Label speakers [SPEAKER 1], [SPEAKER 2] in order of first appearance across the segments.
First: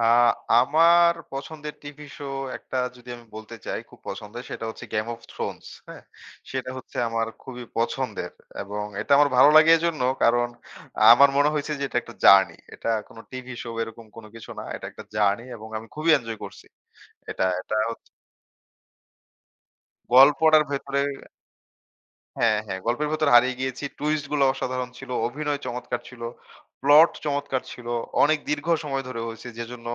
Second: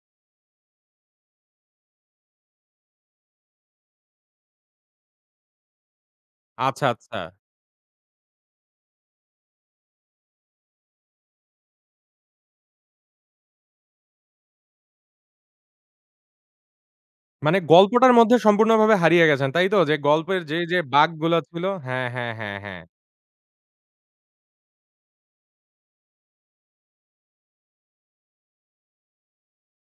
[SPEAKER 1] আ আমার পছন্দের TV show একটা যদি আমি বলতে চাই, খুব পছন্দের সেটা হচ্ছে 'Game of Thrones' হ্যা? সেটা
[SPEAKER 2] আচ্ছা,
[SPEAKER 1] হচ্ছে
[SPEAKER 2] আচ্ছা।
[SPEAKER 1] আমার খুবই পছন্দের। এবং এটা আমার ভালো লাগে এজন্য, কারণ আমার মনে হইছে যে এটা একটা জার্নি। এটা কোনো টিভি শো এরকম কোনো কিছু না। এটা একটা জার্নি এবং আমি খুবই এনজয় করছি। এটা
[SPEAKER 2] মানে
[SPEAKER 1] এটা হচ
[SPEAKER 2] গল্পটার মধ্যে সম্পূর্ণভাবে হারিয়ে গেছেন, তাই তো? যে গল্পের যে,
[SPEAKER 1] গল্পটার
[SPEAKER 2] যে
[SPEAKER 1] ভেতরে
[SPEAKER 2] বাক গুলা ছিল হ্যাঁ, হ্যাঁ, হ্যাঁ, হ্যাঁ,
[SPEAKER 1] হ্যাঁ, হ্যাঁ।
[SPEAKER 2] হ্যাঁ।
[SPEAKER 1] গল্পের ভেতর হারিয়ে গিয়েছি। twist গুলো অসাধারণ ছিল, অভিনয় চমৎকার ছিল, প্লট চমৎকার ছিল। অনেক দীর্ঘ সময় ধরে হইছে, যেজন্য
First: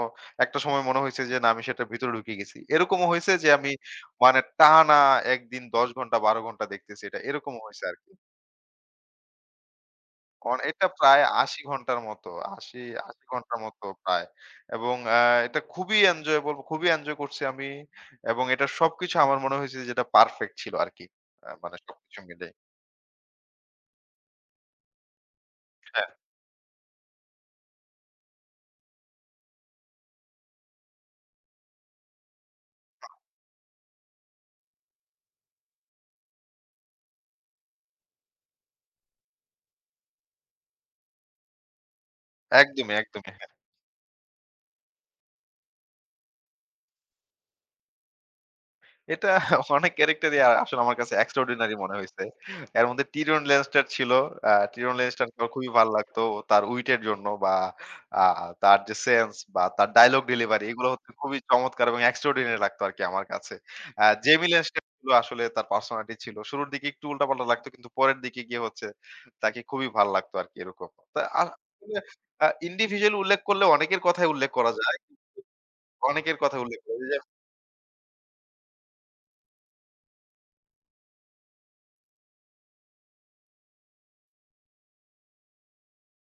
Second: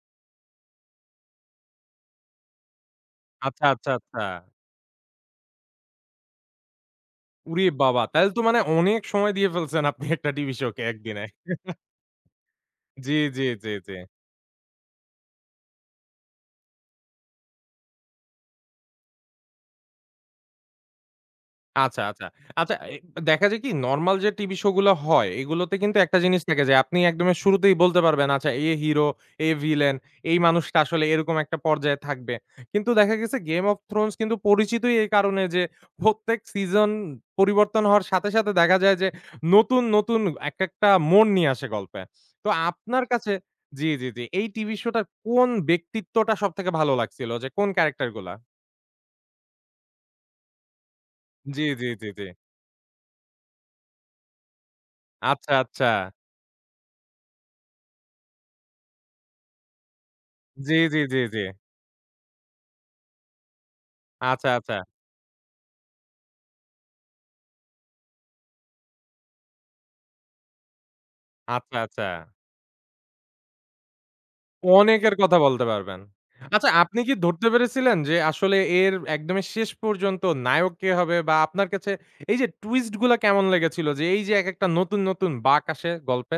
[SPEAKER 1] একটা সময় মনে হইছে যে, "না! আমি সেটার ভিতরে ঢুকে গেছি।" এরকমও হইছে যে,
[SPEAKER 2] আচ্ছা,
[SPEAKER 1] আমি
[SPEAKER 2] আচ্ছা, আচ্ছা।
[SPEAKER 1] মানে টানা ১ দিন ১০ ঘন্টা, ১২ ঘন্টা দেখতেছি এটা, এরকমও
[SPEAKER 2] উরে
[SPEAKER 1] হয়েছে
[SPEAKER 2] বাবা!
[SPEAKER 1] আরকি।
[SPEAKER 2] তাইলে তো মানে অনেক সময় দিয়ে ফেলছেন আপনি একটা টিভি শো কে
[SPEAKER 1] অনেকটা
[SPEAKER 2] ১
[SPEAKER 1] প্রায়
[SPEAKER 2] দিনে।
[SPEAKER 1] ৮০ ঘন্টার মতো, আশি
[SPEAKER 2] জি,
[SPEAKER 1] আশি
[SPEAKER 2] জি,
[SPEAKER 1] ঘন্টার
[SPEAKER 2] জি,
[SPEAKER 1] মতো
[SPEAKER 2] জি।
[SPEAKER 1] প্রায়। এবং এ্যা এটা খুবই enjoyable! খুবই এনজয় করছি আমি। এবং এটার সবকিছু আমার মনে হইছে যে, এটা পারফেক্ট ছিল আরকি। আ মানে
[SPEAKER 2] আচ্ছা,
[SPEAKER 1] সবকিছু
[SPEAKER 2] আচ্ছা।
[SPEAKER 1] মিলে।
[SPEAKER 2] আচ্ছা, এ দেখা যায় কি, নরমাল যে টিভিশো গুলা হয়, এগুলোতে কিন্তু
[SPEAKER 1] হ্যাঁ।
[SPEAKER 2] একটা জিনিস থেকে যায়। আপনি একদমে শুরুতেই বলতে পারবেন আচ্ছা, "এ হেরো, এ ভিলেন, এই মানুষটা আসলে এরকম একটা পর্যায়ে থাকবে।" কিন্তু দেখা গেছে 'Game of Thrones' কিন্তু পরিচিতই এই কারণে যে, প্রত্যেক সিজন পরিবর্তন হওয়ার সাথে, সাথে দেখা যায় যে, নতুন, নতুন এক একটা মোড় নিয়ে আসে গল্পে। তো
[SPEAKER 1] একদমই,
[SPEAKER 2] আপনার
[SPEAKER 1] একদমই
[SPEAKER 2] কাছে
[SPEAKER 1] হ্যাঁ।
[SPEAKER 2] জি, জি, জি। এই টিভিশো টার কোন ব্যক্তিত্বটা সবথেকে ভালো লাগছিল যে, কোন ক্যারেক্টারগুলা?
[SPEAKER 1] এটা অনেক character ই আ আসলে আমার কাছে
[SPEAKER 2] জি,
[SPEAKER 1] extraordinary
[SPEAKER 2] জি,
[SPEAKER 1] মনে
[SPEAKER 2] জি, জি।
[SPEAKER 1] হইছে। এর মধ্যে Tyrion Lannister ছিল। অ্যা Tyrion Lannister ও
[SPEAKER 2] আচ্ছা,
[SPEAKER 1] খুবই
[SPEAKER 2] আচ্ছা।
[SPEAKER 1] ভাল্লাগতো, ও তার উইট এর জন্য বা আ তার যে সেন্স বা তার ডায়ালগ ডেলিভারি,
[SPEAKER 2] জি,
[SPEAKER 1] এগুলো
[SPEAKER 2] জি,
[SPEAKER 1] হচ্ছে
[SPEAKER 2] জি,
[SPEAKER 1] খুবই
[SPEAKER 2] জি।
[SPEAKER 1] চমৎকার এবং extraordinary লাগতো আরকি আমার কাছে। আ Jaime
[SPEAKER 2] আচ্ছা, আচ্ছা।
[SPEAKER 1] Lannister উ আসলে তার পার্সোনালিটি ছিল। শুরুর দিকে একটু উল্টা-পাল্টা লাগতো, কিন্তু পরের দিকে গিয়ে হচ্ছে তাকে খুবই ভাল্লাগতো আরকি এরকম। তা আ
[SPEAKER 2] আচ্ছা, আচ্ছা।
[SPEAKER 1] [unintelligible] আ individual উল্লেখ করলে, অনেকের কথাই উল্লেখ করা যায়
[SPEAKER 2] অনেকের কথা বলতে
[SPEAKER 1] [unintelligible]
[SPEAKER 2] পারবেন।
[SPEAKER 1] অনেকের কথা
[SPEAKER 2] আচ্ছা,
[SPEAKER 1] উল্লেখ
[SPEAKER 2] আপনি কি
[SPEAKER 1] [unintelligible]
[SPEAKER 2] ধরতে পেরেছিলেন যে, আসলে এর একদমে শেষ পর্যন্ত নায়ক কে হবে? বা আপনার কাছে এই যে twist গুলা কেমন লেগেছিল যে, এই যে এক একটা নতুন, নতুন বাক আসে গল্পের?